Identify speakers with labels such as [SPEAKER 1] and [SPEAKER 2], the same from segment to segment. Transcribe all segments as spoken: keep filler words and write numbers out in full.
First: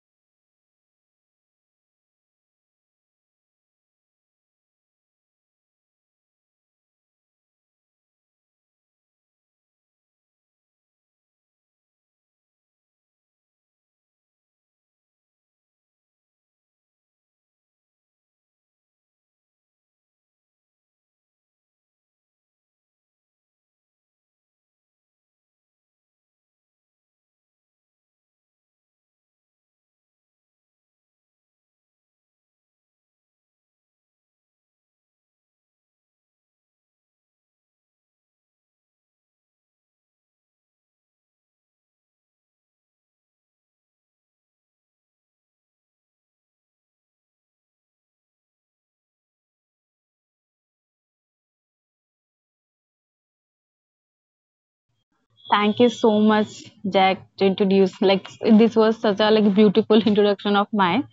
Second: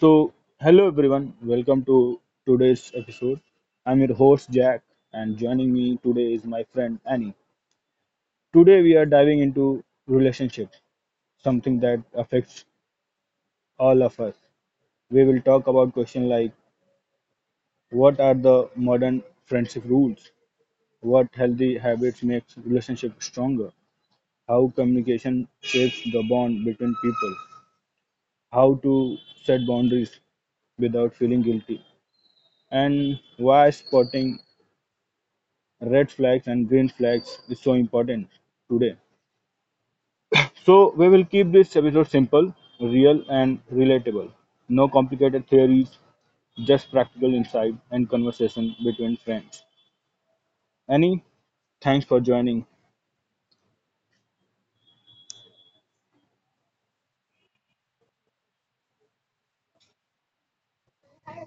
[SPEAKER 1] So, hello everyone, welcome to today's episode. I'm your host Jack, and joining me today is my friend Annie. Today, we are diving into relationships, something that affects all of us. We will talk about questions like what are the modern friendship rules? What healthy habits makes relationship stronger? How communication shapes the bond between people? How to set boundaries without feeling guilty, and why spotting red flags and green flags is so important today. So we will keep this episode simple, real and relatable. No complicated theories, just practical insight and conversation between friends. Annie, thanks for joining.
[SPEAKER 2] Thank you so much, Jack, to introduce. Like this was such a like beautiful introduction of mine.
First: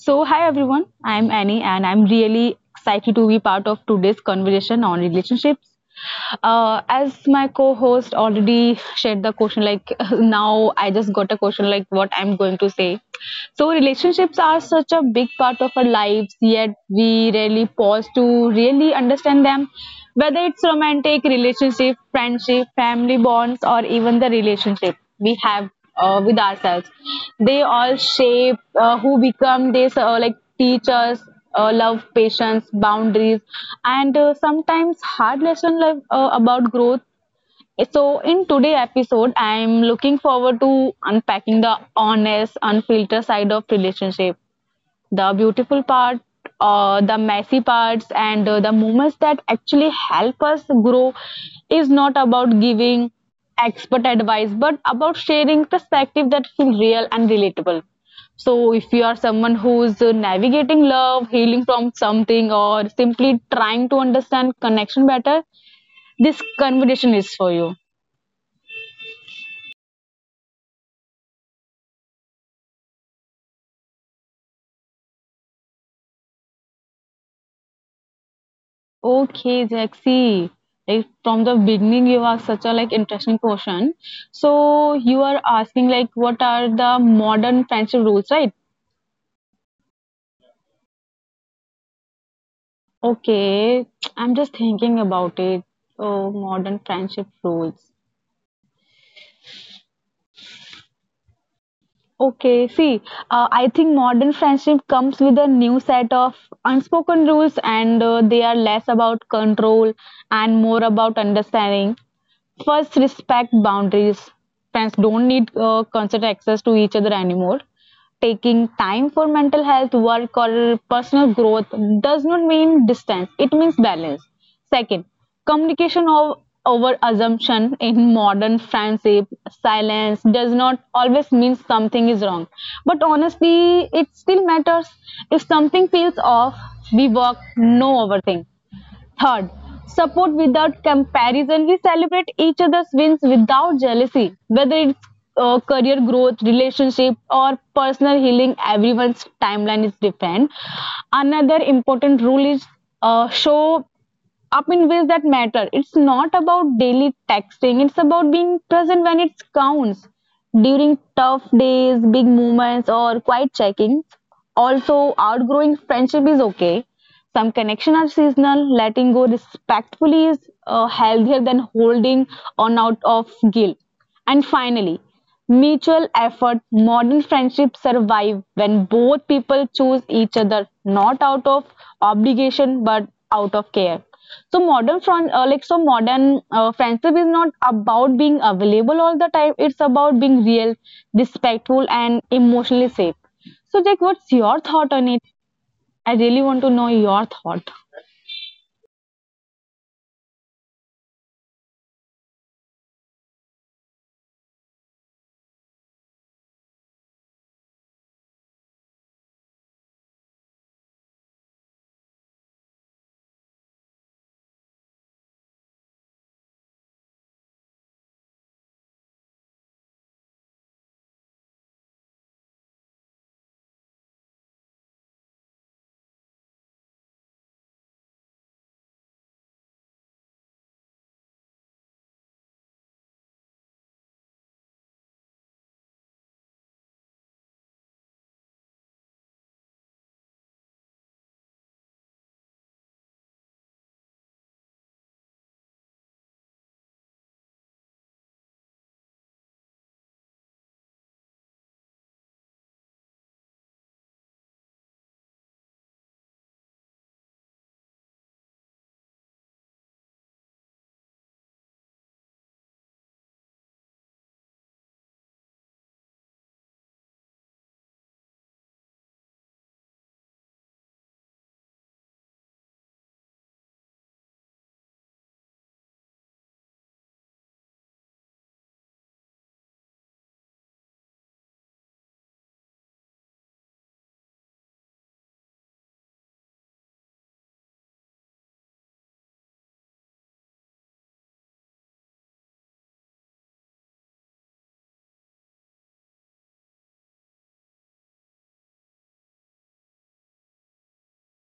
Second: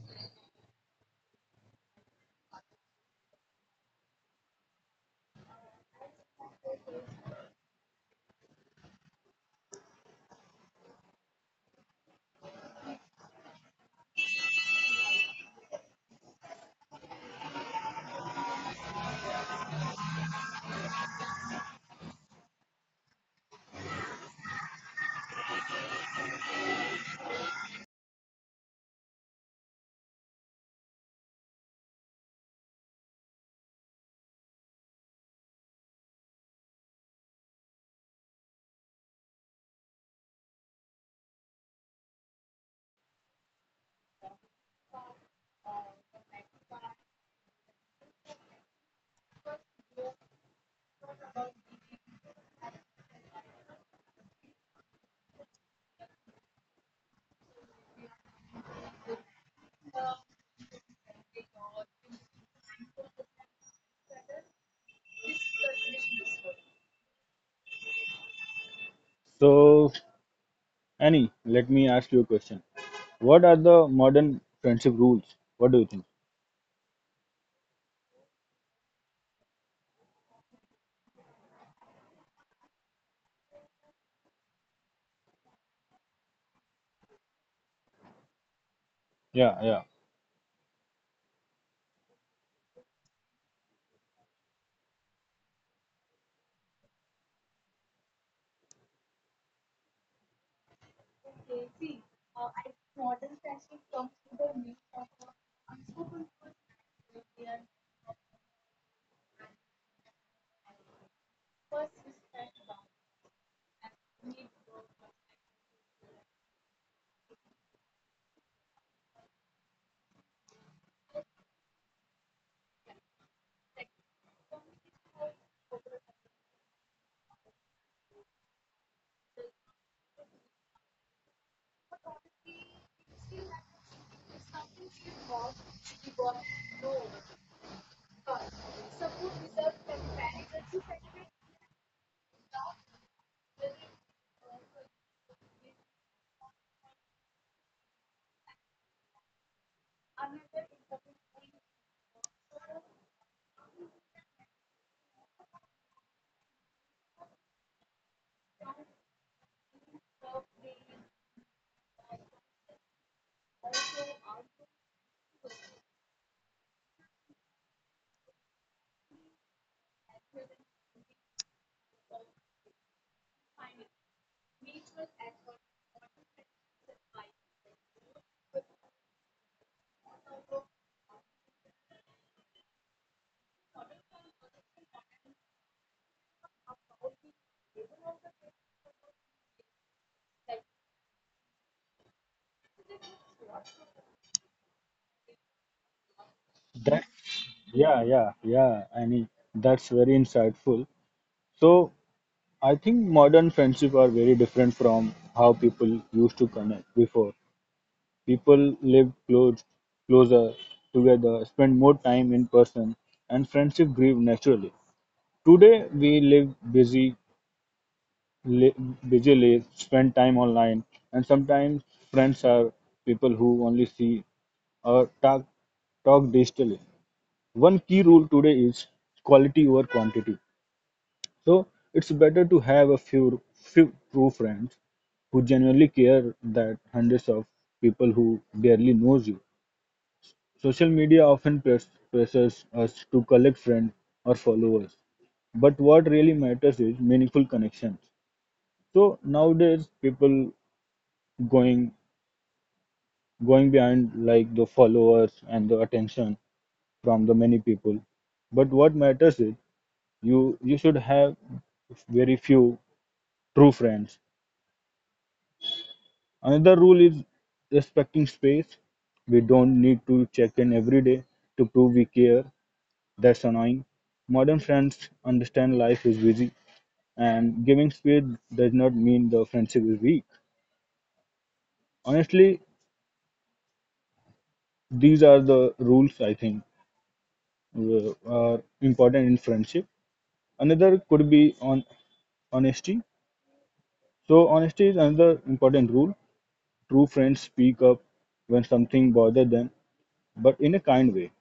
[SPEAKER 2] So hi everyone, I'm Annie, and I'm really excited to be part of today's conversation on relationships. Uh, as my co-host already shared the question, like now I just got a question like what I'm going to say. So relationships are such a big part part of our lives, yet we rarely pause to really understand them. Whether it's romantic, relationship, friendship, family bonds, or even the relationship we have uh, with ourselves, they all shape uh, who become. They uh, like teach us uh, love, patience, boundaries, and uh, sometimes hard lesson like, uh, about growth. So, in today's episode, I'm looking forward to unpacking the honest, unfiltered side of relationship, the beautiful part, uh, the messy parts, and uh, the moments that actually help us grow. Is not about giving expert advice but about sharing perspective that feel real and relatable. So if you are someone who's uh, navigating love, healing from something, or simply trying to understand connection better, this conversation is for you.
[SPEAKER 1] So Annie, let me ask you a question. What are the modern friendship rules? What do you think?
[SPEAKER 2] Okay, Jaxi. Like from the beginning, you asked such a like interesting question. So you are asking like, what are the modern friendship rules, right?
[SPEAKER 1] Yeah, yeah.
[SPEAKER 2] Okay, I'm just thinking about it. Oh, modern friendship rules. Okay, see, uh, I think modern friendship comes with a new set of unspoken rules, and uh, they are less about control and more about understanding. First, respect boundaries. Friends don't need uh, constant access to each other anymore. Taking time for mental health, work, or personal growth does not mean distance, it means balance. Second, communication of, over assumption in modern friendship, silence does not always mean something is wrong. But honestly, it still matters. If something feels off, we work, no overthink. Third, support without comparison. We celebrate each other's wins without jealousy, whether it's uh, career growth, relationship, or personal healing. Everyone's timeline is different. Another important rule is uh, show up in ways that matter. It's not about daily texting, it's about being present when it counts, during tough days, big moments, or quiet check-ins. Also, outgrowing friendship is okay. Some connections are seasonal. Letting go respectfully is uh, healthier than holding on out of guilt. And finally, mutual effort. Modern friendships survive when both people choose each other not out of obligation but out of care. So modern friend, uh, like so modern uh, friendship is not about being available all the time. It's about being real, respectful, and emotionally safe. So, Jack, what's your thought on it? I really want to
[SPEAKER 1] That
[SPEAKER 2] know your thought.
[SPEAKER 1] yeah, yeah, yeah. I mean, that's very insightful. So, I think modern friendship are very different from how people used to connect before. People lived close, closer together, spent more time in person, and friendship grew naturally. Today we live busy, li- busy lives, spend time online, and sometimes friends are people who only see or talk talk digitally. One key rule today is quality over quantity. So it's better to have a few, few true friends who genuinely care than hundreds of people who barely knows you. Social media often press, pressures us to collect friends or followers, but what really matters is meaningful connections. So nowadays, people going going behind like the followers and the attention from the many people, but what matters is you you should have very few true friends. Another rule is respecting space. We don't need to check in every day to prove we care. That's annoying. Modern friends understand life is busy, and giving space does not mean the friendship is weak. Honestly, these are the rules I think uh, are important in friendship. Another could be on honesty. So, honesty is another important rule. True friends speak up when something bothers them, but in a kind way.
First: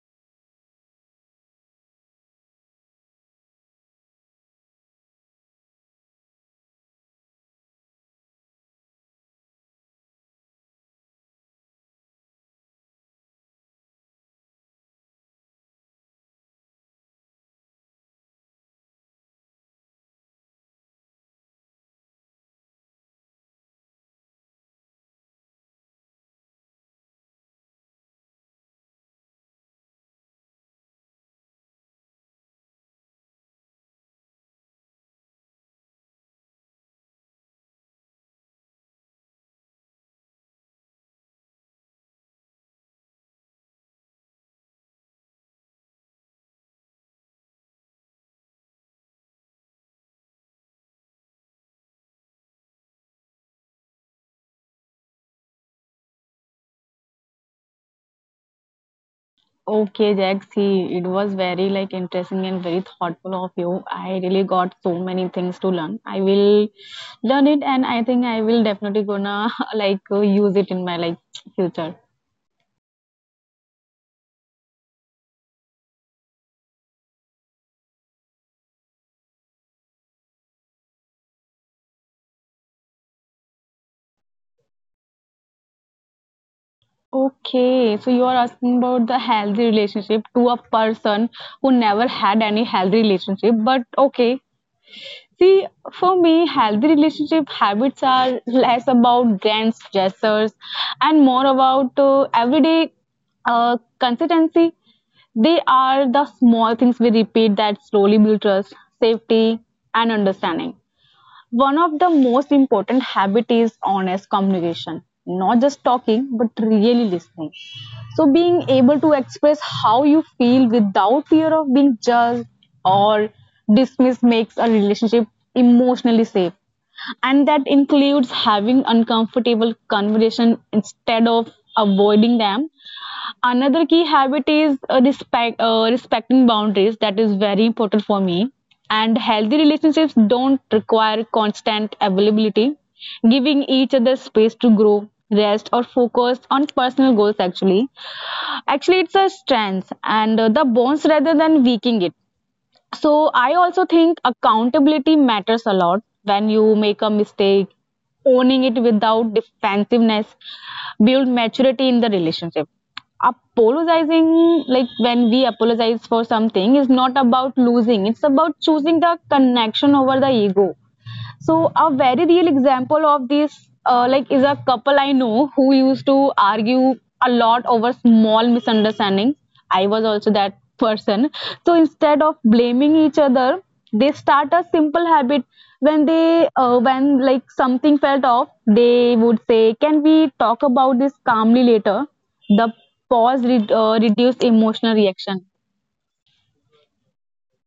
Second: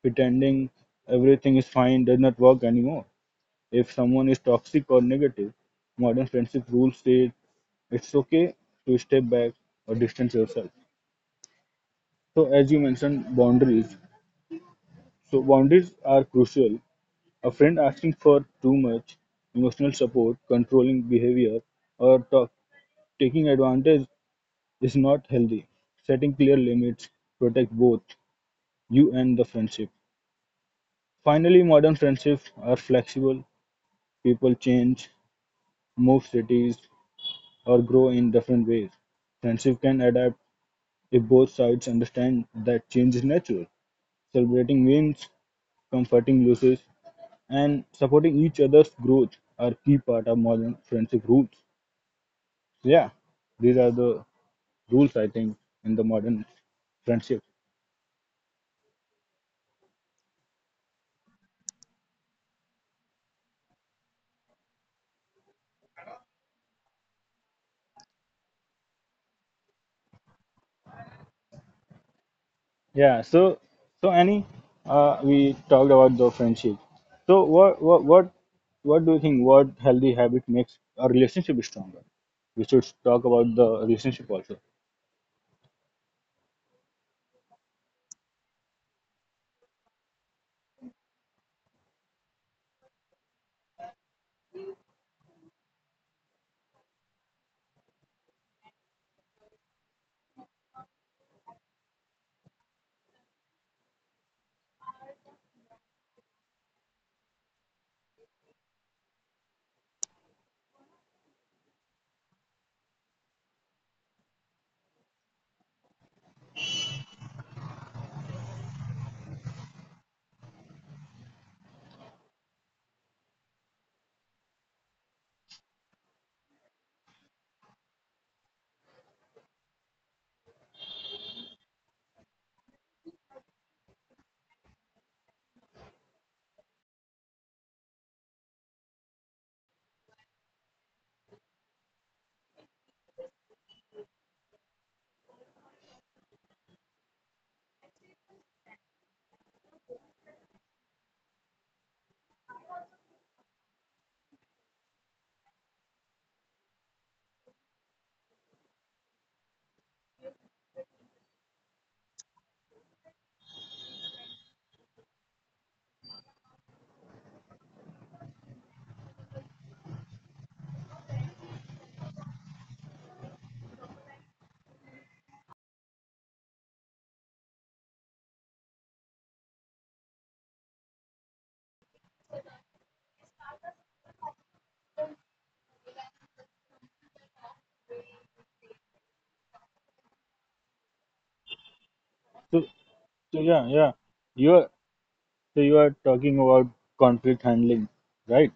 [SPEAKER 1] Pretending everything is fine does not work anymore. If someone is toxic or negative, modern friendship rules say it's okay to step back or distance yourself. So, as you mentioned, boundaries. So, boundaries are crucial. A friend asking for too much emotional support, controlling behavior, or to- taking advantage is not healthy. Setting clear limits protect both you and the friendship. Finally, modern friendships are flexible. People change, move cities, or grow in different ways. Friendship can adapt if both sides understand that change is natural. Celebrating wins, comforting losses, and supporting each other's growth are key part of modern friendship rules. Yeah, these are the rules I think in the modern friendship.
[SPEAKER 2] Okay, Jack, see, it was very like interesting and very thoughtful of you. I really got so many things to learn. I will learn it and I think I will definitely gonna like uh, use it in my like future.
[SPEAKER 1] Yeah, so so Annie, uh, we talked about the friendship. So what what what what do you think? What healthy habit makes a relationship stronger? We should talk about the relationship also.
[SPEAKER 2] Okay, so you are asking about the healthy relationship to a person who never had any healthy relationship, but okay, see, for me, healthy relationship habits are less about grand gestures and more about uh, everyday uh, consistency. They are the small things we repeat that slowly build trust, safety, and understanding. One of the most important habit is honest communication, not just talking, but really listening. So being able to express how you feel without fear of being judged or dismissed makes a relationship emotionally safe. And that includes having uncomfortable conversation instead of avoiding them. Another key habit is uh, respect, uh, respecting boundaries. That is very important for me, and healthy relationships don't require constant availability, giving each other space to grow, rest, or focus on personal goals. Actually, actually, it's a strength and uh, the bonds rather than weakening it. So I also think accountability matters a lot when you make a mistake. Owning it without defensiveness build maturity in the relationship. Apologizing, like when we apologize for something, is not about losing. It's about choosing the connection over the ego. So a very real example of this, uh, like, is a couple I know who used to argue a lot over small misunderstandings. I was also that person. So instead of blaming each other, they start a simple habit. When they, uh, when like something felt off, they would say, "Can we talk about this calmly
[SPEAKER 1] So
[SPEAKER 2] later?"
[SPEAKER 1] so
[SPEAKER 2] The
[SPEAKER 1] yeah yeah,
[SPEAKER 2] pause
[SPEAKER 1] you are
[SPEAKER 2] re- uh, reduced
[SPEAKER 1] so you
[SPEAKER 2] emotional
[SPEAKER 1] are
[SPEAKER 2] reaction.
[SPEAKER 1] talking about conflict handling, right?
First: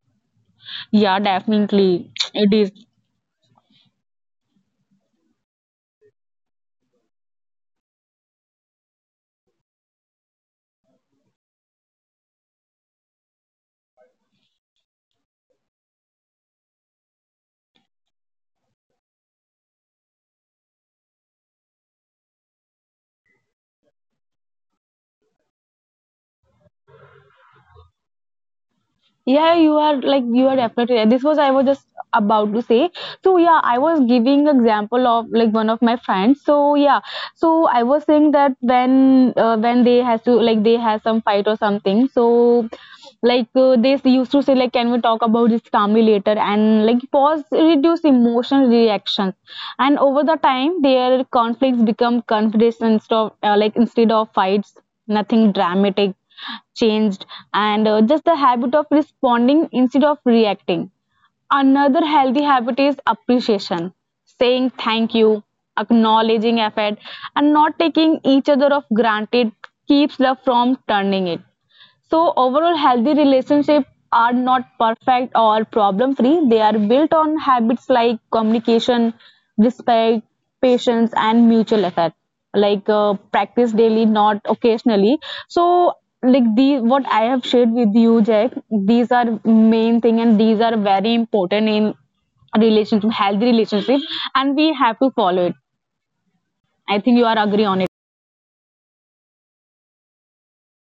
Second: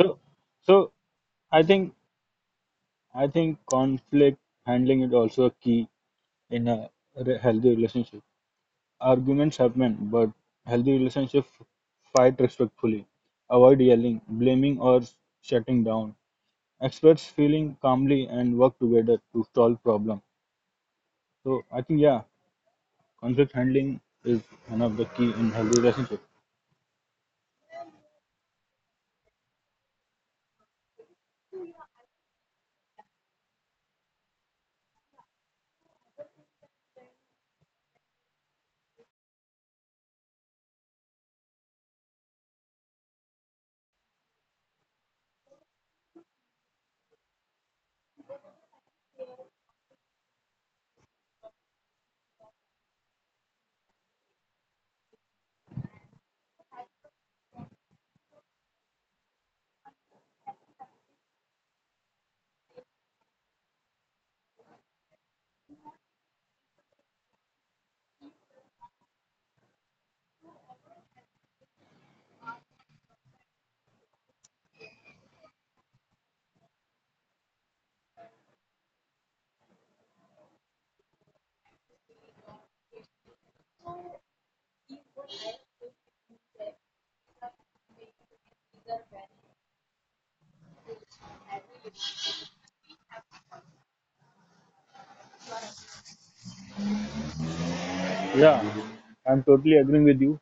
[SPEAKER 1] So so
[SPEAKER 2] Yeah,
[SPEAKER 1] I think
[SPEAKER 2] definitely, it is.
[SPEAKER 1] I think conflict handling is also a key in a re- healthy relationship. Arguments happen, but healthy relationships fight respectfully. Avoid yelling, blaming, or shutting down. Express feeling calmly and work together to solve problem. So I think yeah, conflict handling is one of the key in healthy relationship.
[SPEAKER 2] Yeah, you are like you are definitely right. This was I was just about to say. So yeah, I was giving example of like one of my friends. So yeah, so I was saying that when uh, when they has to like they has some fight or something. So like uh, they used to say like can we talk about this calmly later and like pause reduce emotional reactions, and over the time their conflicts become confidence instead of uh, like instead of fights. Nothing dramatic changed, and uh, just the habit of responding instead of reacting. Another healthy habit is appreciation, saying thank you, acknowledging effort, and not taking each other of granted keeps love from turning it. So overall healthy relationships are not perfect or problem free. They are built on habits like communication, respect, patience, and mutual effort. Like uh, practice daily, not occasionally. So like the what I have shared with you, Jack, these are main thing and these are very important in relationship, healthy relationship, and we have to follow it. I think you are agree on it.
[SPEAKER 1] Yeah, I'm totally agreeing with you.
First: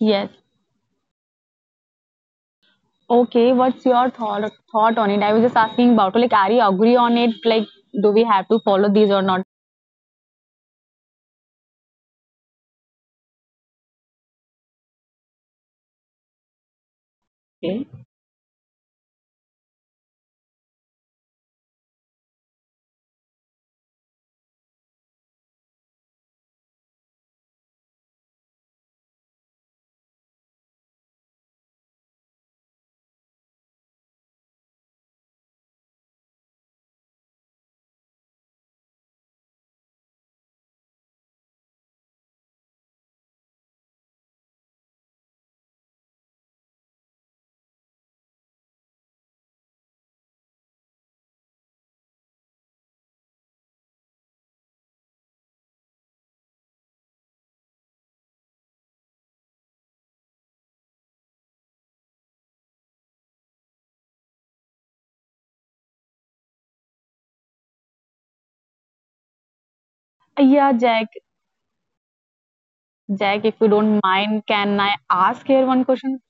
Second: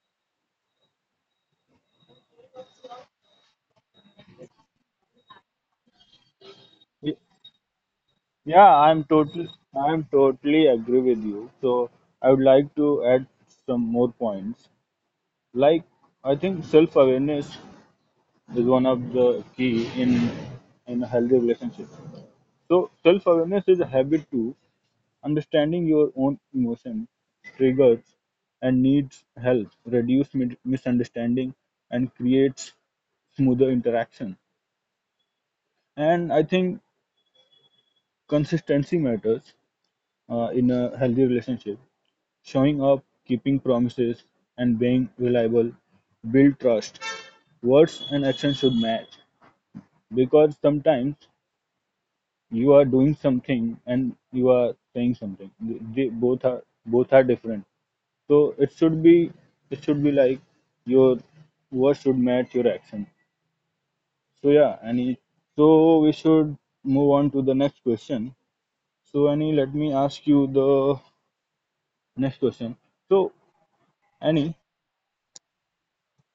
[SPEAKER 2] Yes. Okay, what's your thought thought on it? I was just asking about like are you agree on
[SPEAKER 1] Y-
[SPEAKER 2] it? Like do we have to
[SPEAKER 1] Yeah,
[SPEAKER 2] follow these
[SPEAKER 1] I'm
[SPEAKER 2] or not?
[SPEAKER 1] totally I'm totally agree with you. So I would like to add some more points. Like I think self awareness
[SPEAKER 2] Okay.
[SPEAKER 1] is one of the key in in a healthy relationship. So self-awareness is a habit too. Understanding your own emotions, triggers, and needs help reduce mid- misunderstanding and creates smoother interaction. And I think consistency matters uh, in a healthy relationship. Showing up, keeping promises, and being reliable build trust. Words and actions should match, because sometimes you are doing something and you are saying something, they, they both are both are different. So it should be, it should be like, your words should match your action. So yeah, any so we should move on to the next question. So Annie, let me ask you
[SPEAKER 2] Uh, Yeah,
[SPEAKER 1] the
[SPEAKER 2] Jack.
[SPEAKER 1] next question. So
[SPEAKER 2] Jack, if you don't mind,
[SPEAKER 1] Annie,
[SPEAKER 2] can I ask here one question?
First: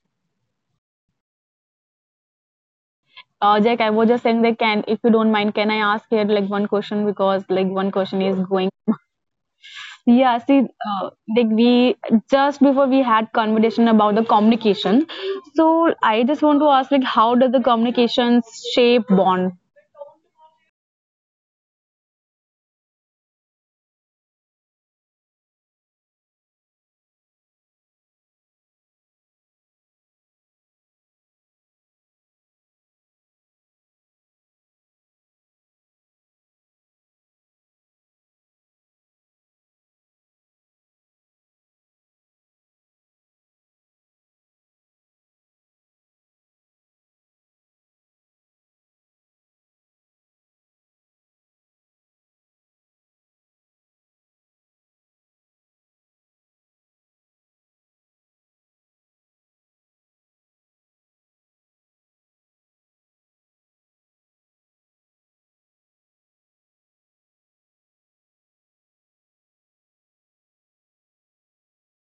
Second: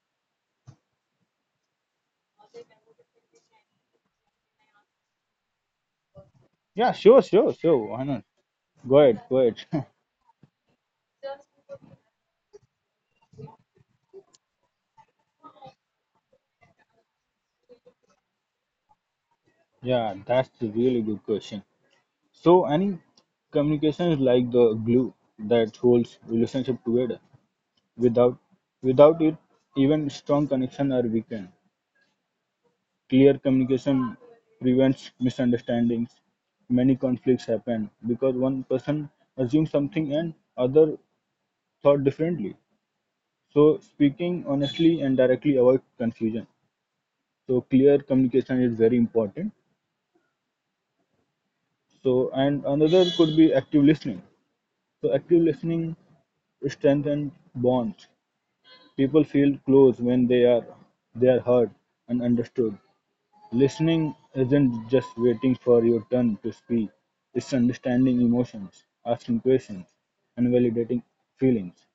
[SPEAKER 2] Uh, Jack, I was just saying that can if you don't mind, can I ask here like one
[SPEAKER 1] yeah,
[SPEAKER 2] question
[SPEAKER 1] sure sure
[SPEAKER 2] because like
[SPEAKER 1] sure why
[SPEAKER 2] one
[SPEAKER 1] not,
[SPEAKER 2] question is going.
[SPEAKER 1] go ahead, go ahead.
[SPEAKER 2] Yeah, see, uh, like we just before we had conversation about the communication. So I just want to ask like how does the communication shape bond?
[SPEAKER 1] Yeah, that's a really good question. So any communication is like the glue that holds relationship together. Without without it, even strong connection are weakened. Clear communication prevents misunderstandings. Many conflicts happen because one person assumes something and other thought differently. So speaking honestly and directly avoid confusion. So clear communication is very important. So, and another could be active listening. So active listening strengthens bonds. People feel close when they are they are heard and understood. Listening isn't just waiting for your turn to speak. It's understanding emotions, asking questions, and validating feelings.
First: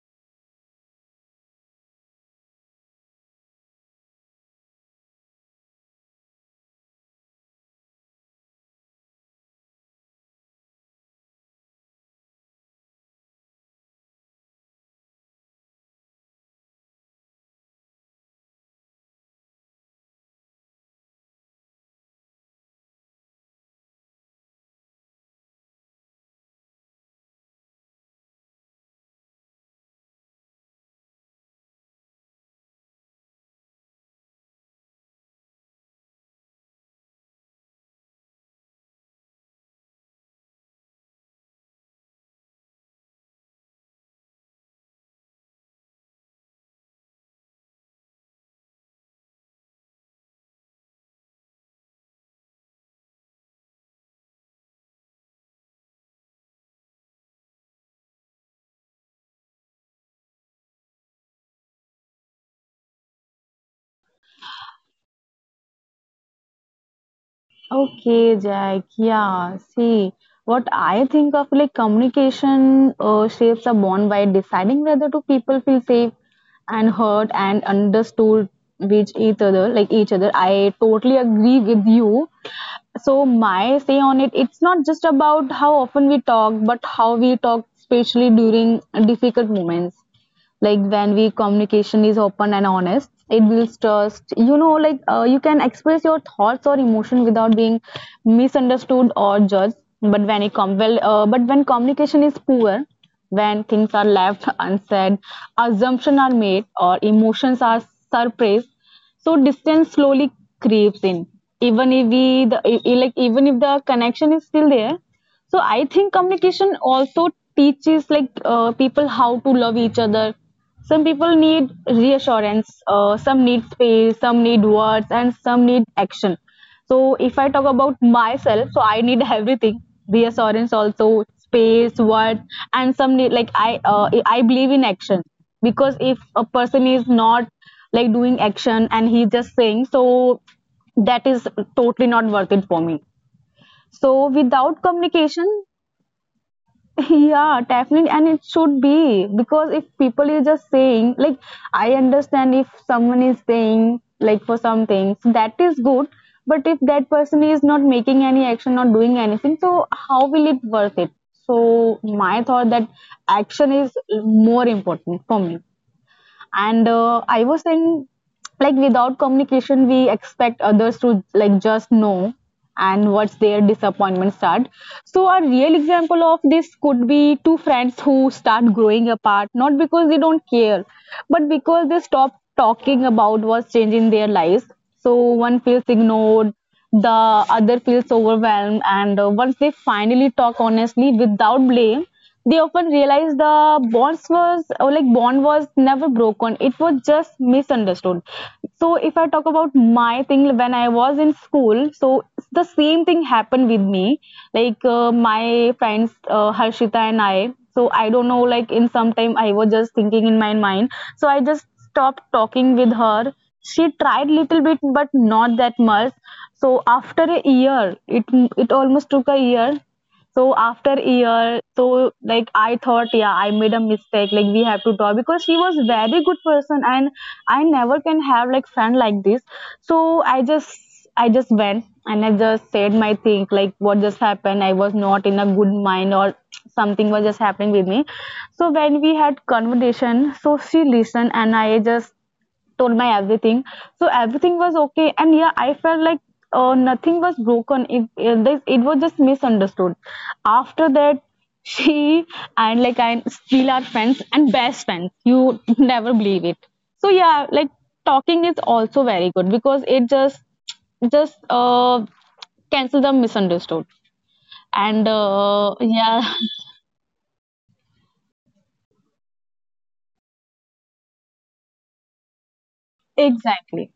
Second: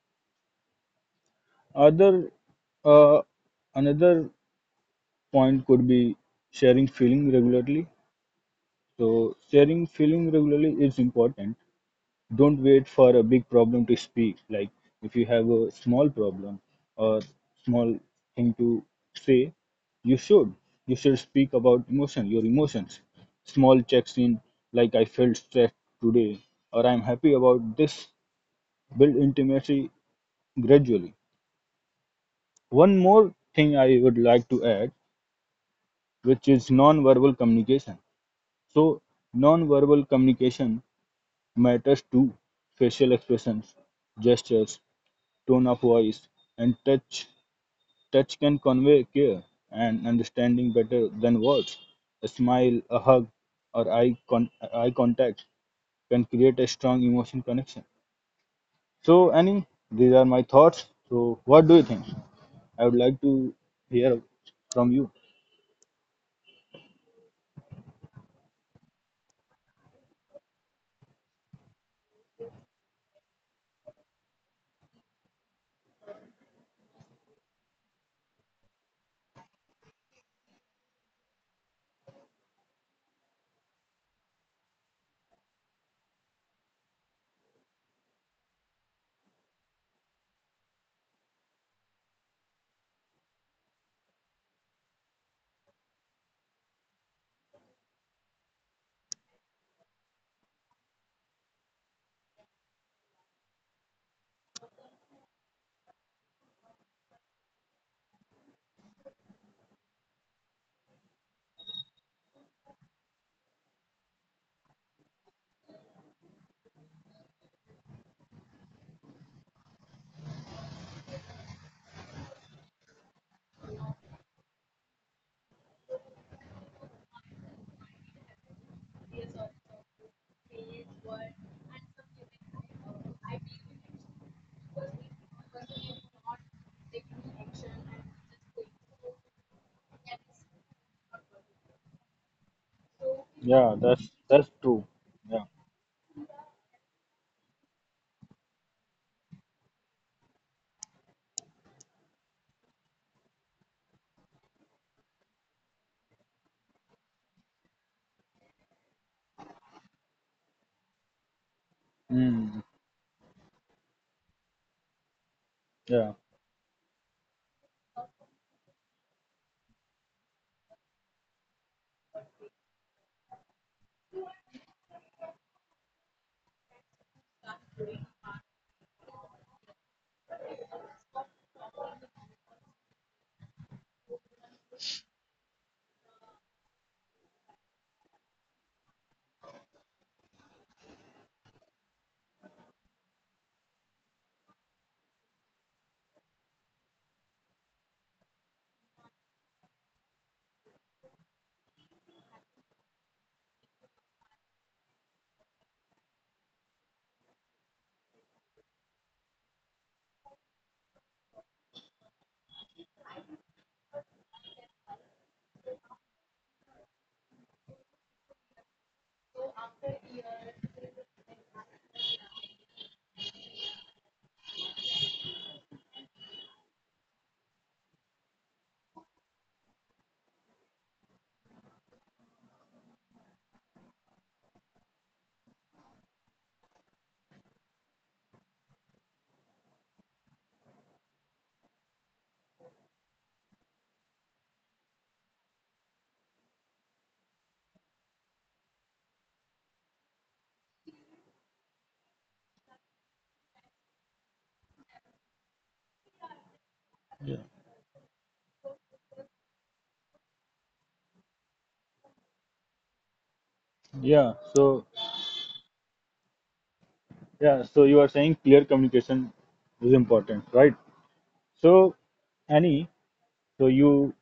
[SPEAKER 1] Other uh, Another point could be sharing feeling regularly. So sharing feeling regularly is important. Don't wait for a big problem to speak. Like if you have a small problem or small thing to say, you should you should speak about emotion your emotions. Small checks in like, I felt stressed today, or I'm happy about this, build intimacy gradually. One more thing I would like to add, which is non-verbal communication. So non-verbal communication matters too. Facial expressions, gestures, tone of voice, and touch. Touch can convey care and understanding better than words. A smile, a hug, or eye, con- eye contact can create a strong emotion connection. So, Annie, these are my thoughts. So, what do you think? I would like to hear from you.
[SPEAKER 2] Okay, Jack. Yeah. See, what I think of like communication uh, shapes a bond by deciding whether two people feel safe and heard and understood with each other, like each other. I totally agree with you. So my say on it, it's not just about how often we talk, but how we talk, especially during difficult moments. Like when we communication is open and honest, it builds trust, you know, like uh, you can express your thoughts or emotion without being misunderstood or judged. But when it com- well uh, but when communication is poor, when things are left unsaid, assumptions are made, or emotions are suppressed, so distance slowly creeps in, even if we the e- e- like even if the connection is still there. So I think communication also teaches like uh, people how to love each other. Some people need reassurance, uh, some need space, some need words, and some need action. So if I talk about myself, so I need everything, reassurance also, space, worth, and some need, like I uh, I believe in action, because if a person is not like doing action and he's just saying, so that is totally not worth it for me.
[SPEAKER 1] Yeah, that's that's
[SPEAKER 2] So
[SPEAKER 1] true.
[SPEAKER 2] without
[SPEAKER 1] Yeah.
[SPEAKER 2] communication, yeah, definitely, and it should be because if people is just saying, like, I understand if someone is saying, like, for some things, that is good, but if that person is not making any action, not doing anything, so how will it worth it? So,
[SPEAKER 1] Mm,
[SPEAKER 2] my thought that action is more important for me,
[SPEAKER 1] yeah.
[SPEAKER 2] and uh, I was saying, like without communication we expect others to like just know, and what's their disappointment start. So a real example of this could be two friends who start growing apart, not because they don't care, but because they stop talking about what's changing their lives. So one feels ignored, the other feels overwhelmed, and uh, once they finally talk honestly without blame, they often realize the bonds was or like bond was never broken. It was just misunderstood. So if I talk about my thing when I was in school, so the same thing happened with me. Like uh, my friends uh, Harshita and I. So I don't know. Like in some time, I was just thinking in my mind. So I just stopped talking with her. She tried little bit but not that much. So after a year, it it almost took a year. So after a year, so like I thought, yeah, I made a mistake, like we have to talk because she was very good person and I never can have like friend like this. So I just I just went and I just said my thing, like what just happened, I was not in a good mind or something was just happening with me. So when we had conversation, so she listened and I just told my everything. So everything was okay, and yeah, I felt like uh, nothing was broken. It, it this- it was just misunderstood. After that, she and like I still are friends and best friends. You never believe it.
[SPEAKER 1] Yeah.
[SPEAKER 2] So yeah, like talking is also very good because it just just uh cancel the misunderstood.
[SPEAKER 1] Yeah. So
[SPEAKER 2] And uh, yeah.
[SPEAKER 1] yeah. So you are saying clear communication is important, right? So, Annie, so you
[SPEAKER 2] Exactly.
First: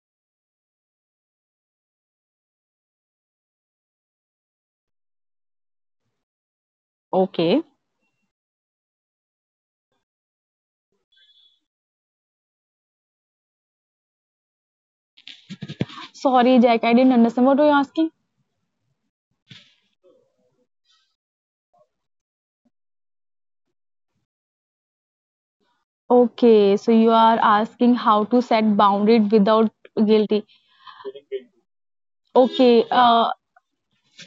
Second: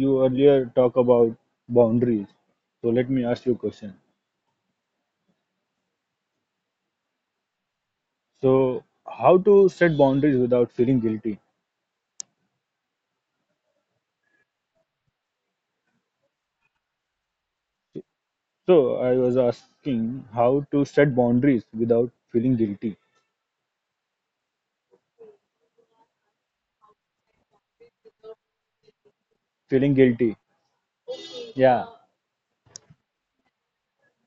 [SPEAKER 1] you earlier talk about boundaries. So let me ask you a question.
[SPEAKER 2] Okay,
[SPEAKER 1] So how to set boundaries without feeling guilty?
[SPEAKER 2] sorry Jack, I didn't understand what were you asking.
[SPEAKER 1] So I was asking how to set boundaries without feeling guilty.
[SPEAKER 2] Okay, so you are asking how to set boundaries without
[SPEAKER 1] Feeling guilty.
[SPEAKER 2] guilty.
[SPEAKER 1] Yeah.
[SPEAKER 2] Okay, uh,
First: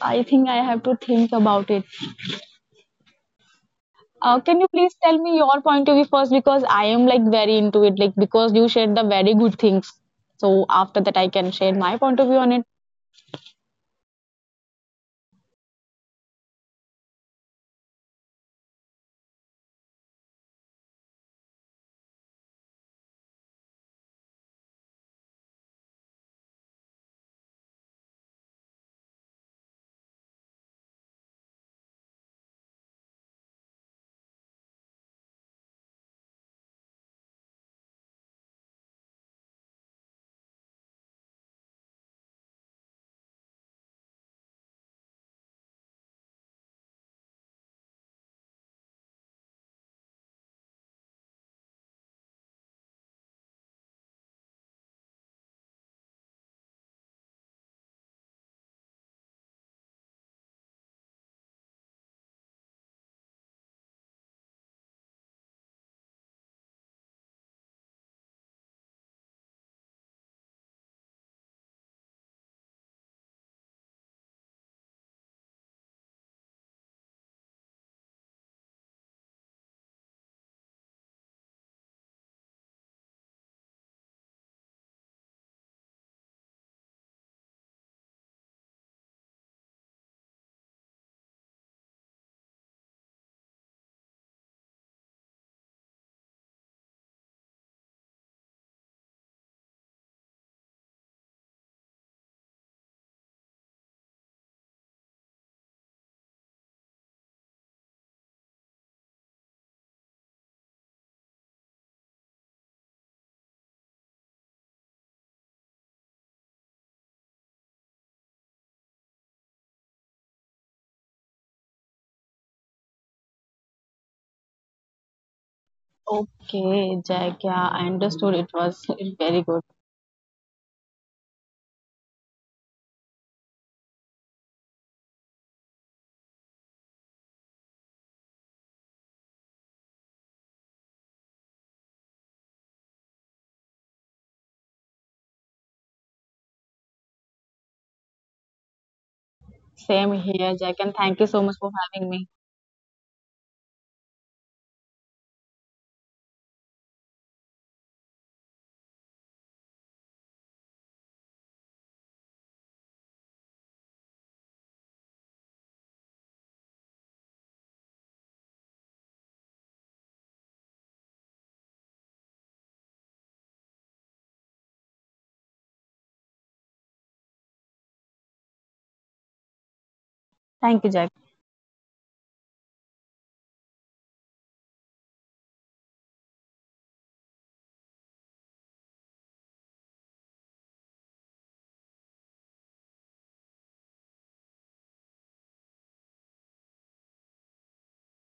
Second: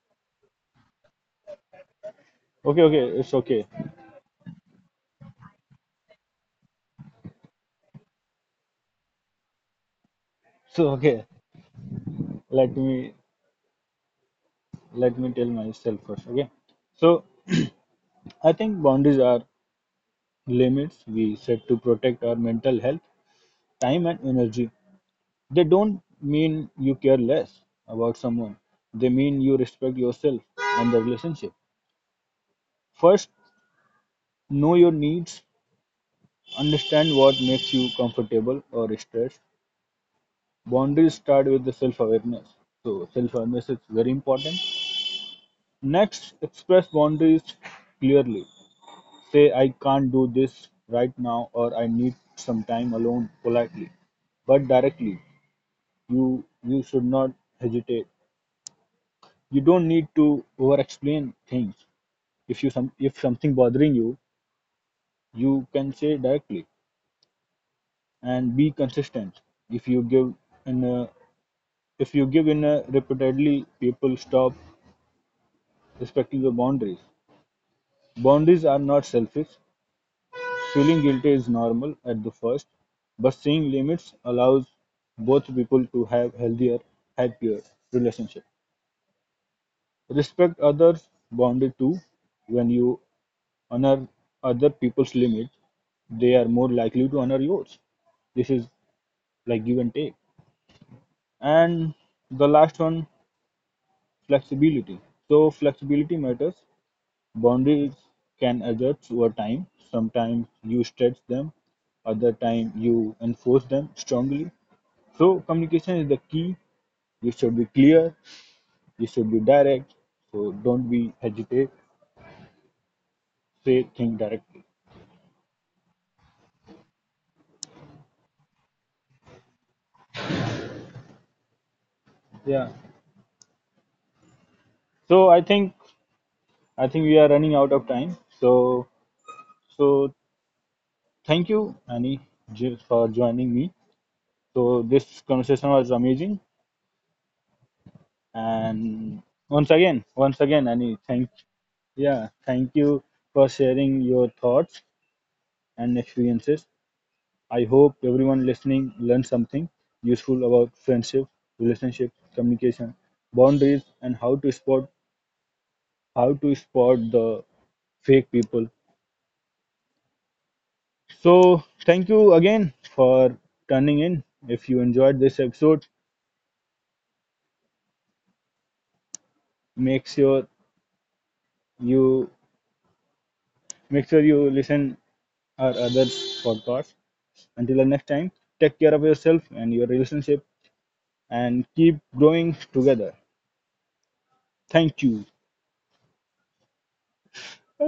[SPEAKER 2] I think I have to think about it.
[SPEAKER 1] Okay, okay, it's okay.
[SPEAKER 2] Uh, can you please tell me your point of view first because I am like very into it, like because you shared the very good things. So
[SPEAKER 1] So
[SPEAKER 2] after that, I
[SPEAKER 1] okay,
[SPEAKER 2] can share my point of view on it.
[SPEAKER 1] let me let me tell myself first, okay? So I think boundaries are limits we set to protect our mental health, time and energy. They don't mean you care less about someone. They mean you respect yourself and the relationship. First, know your needs, understand what makes you comfortable or stressed. Boundaries start with the self awareness. So, self awareness is very important. Next, express boundaries clearly. Say, I can't do this right now, or I need some time alone, politely but directly. You you should not hesitate. You don't need to over explain things. If you some, if something bothering you, you can say directly and be consistent. If you give in a, If you give in a repeatedly, people stop respecting your boundaries. Boundaries are not selfish. Feeling guilty is normal at the first, but seeing limits allows both people to have healthier, happier relationship. Respect others boundary too. When you honor other people's limits, they are more likely to honor yours. This is like give and take. And the last one, flexibility. So flexibility matters. Boundaries can adjust over time. Sometimes you stretch them, other time you enforce them strongly. So communication is the key. You should be clear. You should be direct. So don't be hesitate. Say things directly.
[SPEAKER 2] Okay, Jack, yeah, I understood. It was very good.
[SPEAKER 1] Yeah. So I think I think we are running out of time. So so thank you, Annie, for joining me. So this conversation was amazing, and once again,
[SPEAKER 2] Same
[SPEAKER 1] once
[SPEAKER 2] here,
[SPEAKER 1] again,
[SPEAKER 2] Jack,
[SPEAKER 1] Annie,
[SPEAKER 2] and thank
[SPEAKER 1] thank,
[SPEAKER 2] you so much for having
[SPEAKER 1] yeah,
[SPEAKER 2] me.
[SPEAKER 1] thank you for sharing your thoughts and experiences. I hope everyone listening learned something useful about friendship, relationship, communication, boundaries, and how to spot how to spot the fake people. So thank you again for tuning in. If you enjoyed this episode, make sure
[SPEAKER 2] Thank you, Jack.
[SPEAKER 1] you make sure you listen or others podcast. Until the next time, take care of yourself and your relationship and keep growing together. Thank you.